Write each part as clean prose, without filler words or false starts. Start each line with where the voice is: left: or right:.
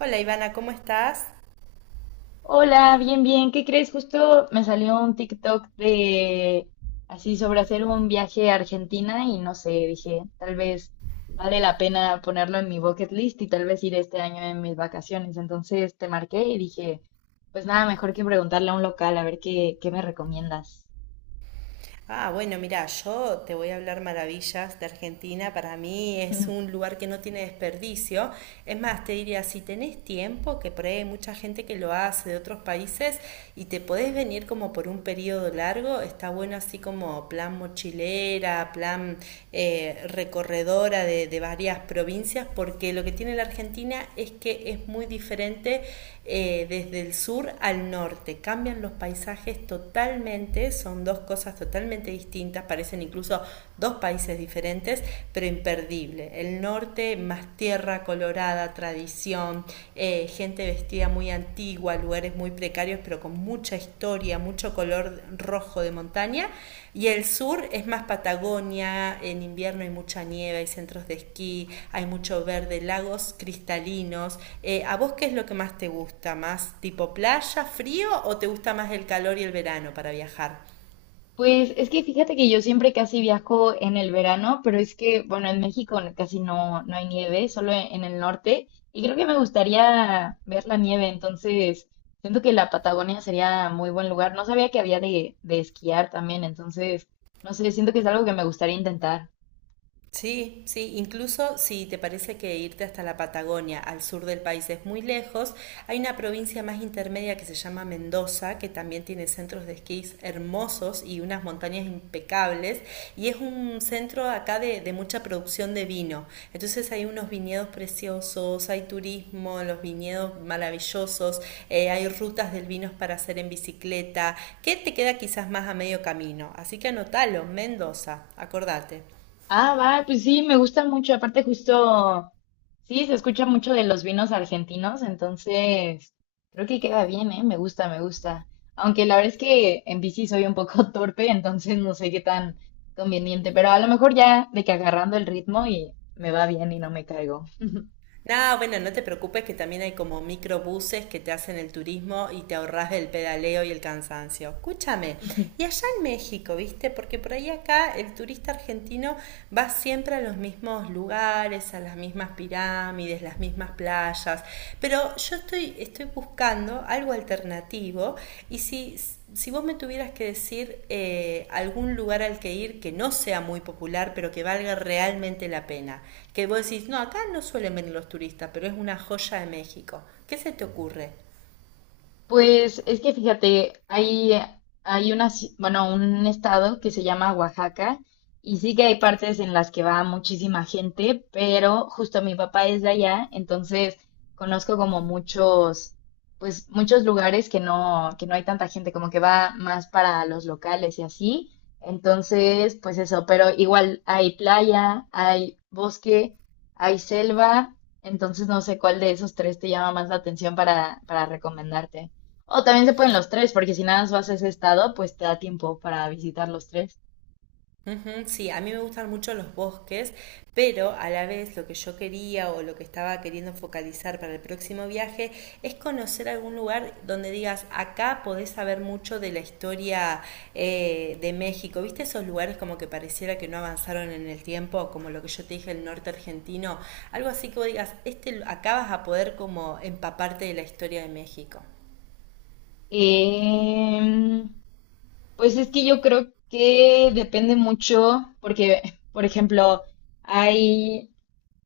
right: Hola Ivana, ¿cómo estás?
left: Hola, bien, bien. ¿Qué crees? Justo me salió un TikTok de así sobre hacer un viaje a Argentina y no sé, dije, tal vez vale la pena ponerlo en mi bucket list y tal vez ir este año en mis vacaciones. Entonces te marqué y dije, pues nada, mejor que preguntarle a un local a ver qué me recomiendas.
right: Ah, bueno, mira, yo te voy a hablar maravillas de Argentina. Para mí es un lugar que no tiene desperdicio. Es más, te diría, si tenés tiempo, que por ahí hay mucha gente que lo hace de otros países y te podés venir como por un periodo largo, está bueno así como plan mochilera, plan recorredora de varias provincias, porque lo que tiene la Argentina es que es muy diferente desde el sur al norte. Cambian los paisajes totalmente, son dos cosas totalmente distintas, parecen incluso dos países diferentes, pero imperdible. El norte más tierra colorada, tradición, gente vestida muy antigua, lugares muy precarios, pero con mucha historia, mucho color rojo de montaña. Y el sur es más Patagonia, en invierno hay mucha nieve, hay centros de esquí, hay mucho verde, lagos cristalinos. ¿A vos qué es lo que más te gusta? ¿Más tipo playa, frío o te gusta más el calor y el verano para viajar?
left: Pues es que fíjate que yo siempre casi viajo en el verano, pero es que, bueno, en México casi no hay nieve, solo en el norte, y creo que me gustaría ver la nieve, entonces siento que la Patagonia sería muy buen lugar. No sabía que había de esquiar también, entonces, no sé, siento que es algo que me gustaría intentar.
right: Sí, sí, incluso si te parece que irte hasta la Patagonia, al sur del país, es muy lejos, hay una provincia más intermedia que se llama Mendoza, que también tiene centros de esquís hermosos y unas montañas impecables, y es un centro acá de mucha producción de vino. Entonces hay unos viñedos preciosos, hay turismo, los viñedos maravillosos, hay rutas del vino para hacer en bicicleta, que te queda quizás más a medio camino. Así que anotalo, Mendoza, acordate.
left: Ah, va, pues sí, me gusta mucho. Aparte, justo, sí, se escucha mucho de los vinos argentinos, entonces creo que queda bien, ¿eh? Me gusta, me gusta. Aunque la verdad es que en bici soy un poco torpe, entonces no sé qué tan conveniente, pero a lo mejor ya de que agarrando el ritmo y me va bien y no me caigo.
right: No, bueno, no te preocupes que también hay como microbuses que te hacen el turismo y te ahorras del pedaleo y el cansancio. Escúchame, y allá en México, ¿viste? Porque por ahí acá el turista argentino va siempre a los mismos lugares, a las mismas pirámides, las mismas playas. Pero yo estoy buscando algo alternativo y si vos me tuvieras que decir algún lugar al que ir que no sea muy popular, pero que valga realmente la pena, que vos decís, no, acá no suelen venir los turistas, pero es una joya de México, ¿qué se te ocurre?
left: Pues es que fíjate, hay una, bueno, un estado que se llama Oaxaca y sí que hay partes en las que va muchísima gente, pero justo mi papá es de allá, entonces conozco como muchos, pues muchos lugares que no hay tanta gente, como que va más para los locales y así. Entonces, pues eso, pero igual hay playa, hay bosque, hay selva, entonces no sé cuál de esos tres te llama más la atención para recomendarte. O también se pueden los tres, porque si nada más vas a ese estado, pues te da tiempo para visitar los tres.
right: Ujú. Sí, a mí me gustan mucho los bosques, pero a la vez lo que yo quería o lo que estaba queriendo focalizar para el próximo viaje es conocer algún lugar donde digas, acá podés saber mucho de la historia de México. ¿Viste esos lugares como que pareciera que no avanzaron en el tiempo, como lo que yo te dije, el norte argentino? Algo así que vos digas, este, acá vas a poder como empaparte de la historia de México.
left: Em, pues es que yo creo que depende mucho, porque, por ejemplo, hay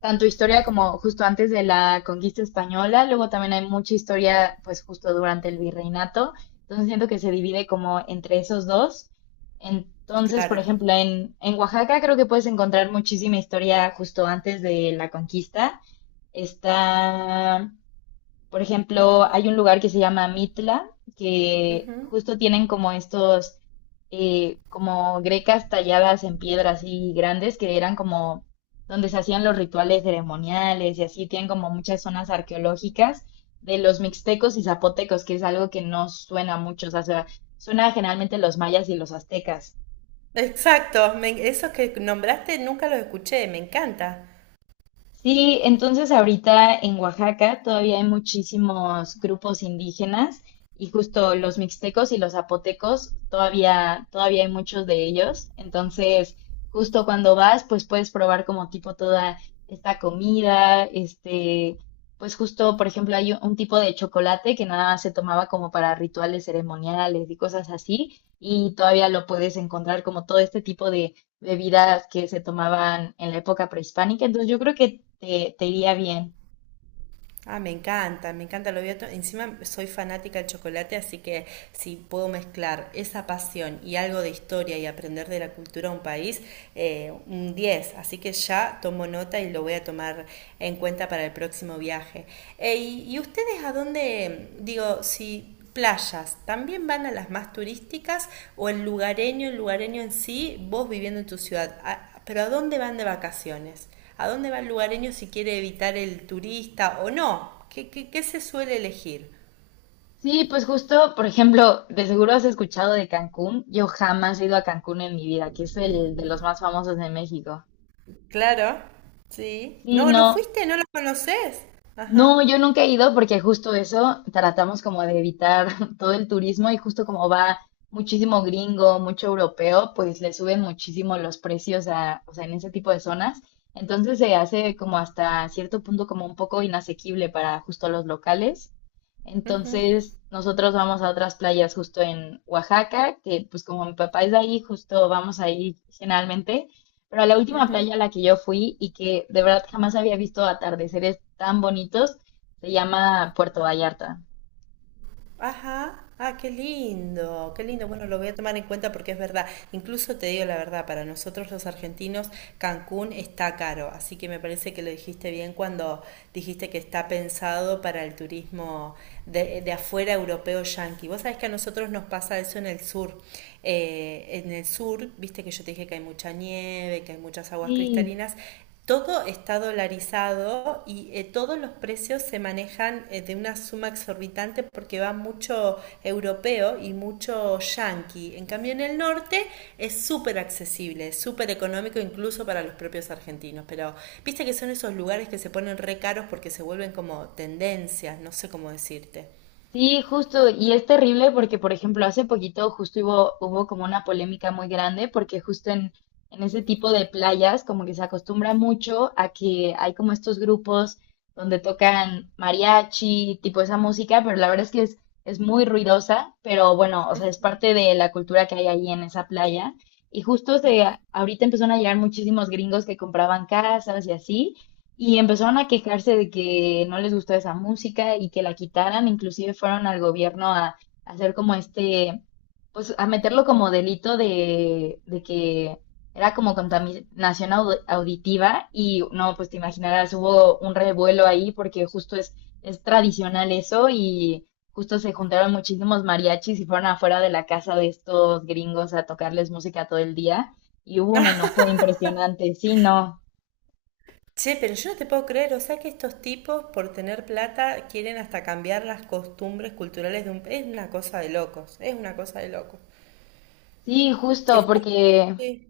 left: tanto historia como justo antes de la conquista española, luego también hay mucha historia, pues justo durante el virreinato. Entonces siento que se divide como entre esos dos. Entonces, por
right: Claro.
left: ejemplo, en Oaxaca creo que puedes encontrar muchísima historia justo antes de la conquista. Está, por ejemplo, hay un lugar que se llama Mitla, que
right: Ujú.
left: justo tienen como estos, como grecas talladas en piedra así grandes, que eran como donde se hacían los rituales ceremoniales y así, tienen como muchas zonas arqueológicas de los mixtecos y zapotecos, que es algo que no suena mucho, o sea, suena generalmente los mayas y los aztecas.
right: Exacto, esos que nombraste nunca los escuché, me encanta.
left: Sí, entonces ahorita en Oaxaca todavía hay muchísimos grupos indígenas y justo los mixtecos y los zapotecos, todavía hay muchos de ellos. Entonces, justo cuando vas, pues puedes probar como tipo toda esta comida, este, pues justo, por ejemplo, hay un tipo de chocolate que nada más se tomaba como para rituales ceremoniales y cosas así, y todavía lo puedes encontrar como todo este tipo de bebidas que se tomaban en la época prehispánica, entonces yo creo que te iría bien.
right: Ah, me encanta lo bioto. Encima soy fanática del chocolate, así que si puedo mezclar esa pasión y algo de historia y aprender de la cultura de un país, un 10. Así que ya tomo nota y lo voy a tomar en cuenta para el próximo viaje. ¿Y ustedes a dónde, digo, si playas, también van a las más turísticas o el lugareño en sí, vos viviendo en tu ciudad? Pero ¿a dónde van de vacaciones? ¿A dónde va el lugareño si quiere evitar el turista o no? ¿Qué, qué, qué se suele elegir?
left: Sí, pues justo, por ejemplo, de seguro has escuchado de Cancún. Yo jamás he ido a Cancún en mi vida, que es el de los más famosos de México.
right: Claro, sí.
left: Sí,
right: No, no
left: no.
right: fuiste, no lo conoces. Ajá.
left: No, yo nunca he ido porque justo eso tratamos como de evitar todo el turismo y justo como va muchísimo gringo, mucho europeo, pues le suben muchísimo los precios a, o sea, en ese tipo de zonas. Entonces se hace como hasta cierto punto como un poco inasequible para justo los locales. Entonces nosotros vamos a otras playas justo en Oaxaca, que pues como mi papá es de ahí, justo vamos ahí generalmente. Pero la última playa a la que yo fui y que de verdad jamás había visto atardeceres tan bonitos se llama Puerto Vallarta.
right: Ajá, ah, qué lindo, qué lindo. Bueno, lo voy a tomar en cuenta porque es verdad. Incluso te digo la verdad, para nosotros los argentinos, Cancún está caro, así que me parece que lo dijiste bien cuando dijiste que está pensado para el turismo de afuera europeo yanqui. Vos sabés que a nosotros nos pasa eso en el sur. En el sur, viste que yo te dije que hay mucha nieve, que hay muchas aguas
left: Sí.
right: cristalinas. Todo está dolarizado y todos los precios se manejan de una suma exorbitante porque va mucho europeo y mucho yanqui. En cambio, en el norte es súper accesible, súper económico incluso para los propios argentinos. Pero viste que son esos lugares que se ponen re caros porque se vuelven como tendencias, no sé cómo decirte.
left: Sí, justo, y es terrible porque, por ejemplo, hace poquito justo hubo como una polémica muy grande porque justo en ese tipo de playas como que se acostumbra mucho a que hay como estos grupos donde tocan mariachi, tipo esa música, pero la verdad es que es muy ruidosa, pero bueno, o sea, es parte de la cultura que hay ahí en esa playa. Y justo se, ahorita empezaron a llegar muchísimos gringos que compraban casas y así. Y empezaron a quejarse de que no les gustó esa música y que la quitaran, inclusive fueron al gobierno a hacer como este, pues a meterlo como delito de que era como contaminación auditiva y no, pues te imaginarás, hubo un revuelo ahí porque justo es tradicional eso y justo se juntaron muchísimos mariachis y fueron afuera de la casa de estos gringos a tocarles música todo el día y hubo un enojo impresionante, sí, no.
right: Ah, che, pero yo no te puedo creer, o sea que estos tipos por tener plata quieren hasta cambiar las costumbres culturales de un… Es una cosa de locos, es una cosa de locos.
left: Sí,
right: Te
left: justo,
right: juro
left: porque
right: que…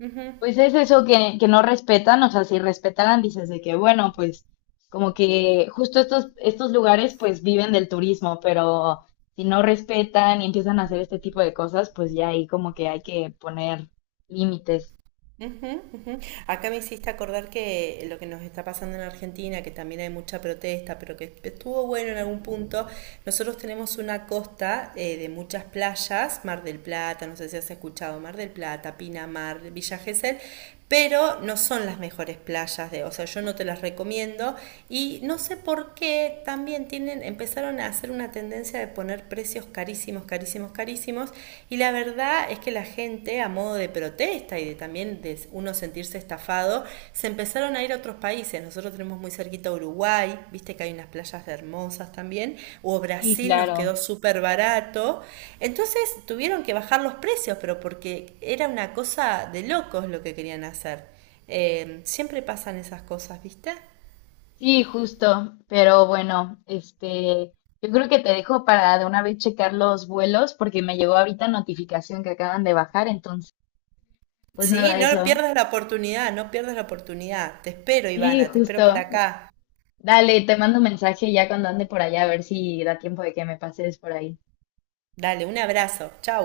right: Ujú,
left: pues es eso que no respetan, o sea, si respetaran, dices de que, bueno, pues como que justo estos lugares pues viven del turismo, pero si no respetan y empiezan a hacer este tipo de cosas, pues ya ahí como que hay que poner límites.
right: ujú, ujú. Acá me hiciste acordar que lo que nos está pasando en Argentina, que también hay mucha protesta, pero que estuvo bueno en algún punto, nosotros tenemos una costa de muchas playas, Mar del Plata, no sé si has escuchado, Mar del Plata, Pinamar, Villa Gesell, pero no son las mejores playas de, o sea, yo no te las recomiendo y no sé por qué también tienen empezaron a hacer una tendencia de poner precios carísimos, carísimos, carísimos y la verdad es que la gente a modo de protesta y de también de uno sentirse estafado se empezaron a ir a otros países, nosotros tenemos muy cerquita Uruguay, viste que hay unas playas hermosas también, o
left: Sí,
right: Brasil nos quedó
left: claro.
right: súper barato, entonces tuvieron que bajar los precios, pero porque era una cosa de locos lo que querían hacer. Siempre pasan esas cosas, ¿viste?
left: Sí, justo, pero bueno, este, yo creo que te dejo para de una vez checar los vuelos porque me llegó ahorita notificación que acaban de bajar, entonces, pues
right: Sí,
left: nada,
right: no
left: eso.
right: pierdas la oportunidad, no pierdas la oportunidad. Te espero,
left: Sí,
right: Ivana, te
left: justo.
right: espero por acá.
left: Dale, te mando un mensaje ya cuando ande por allá a ver si da tiempo de que me pases por ahí.
right: Dale, un abrazo, chau.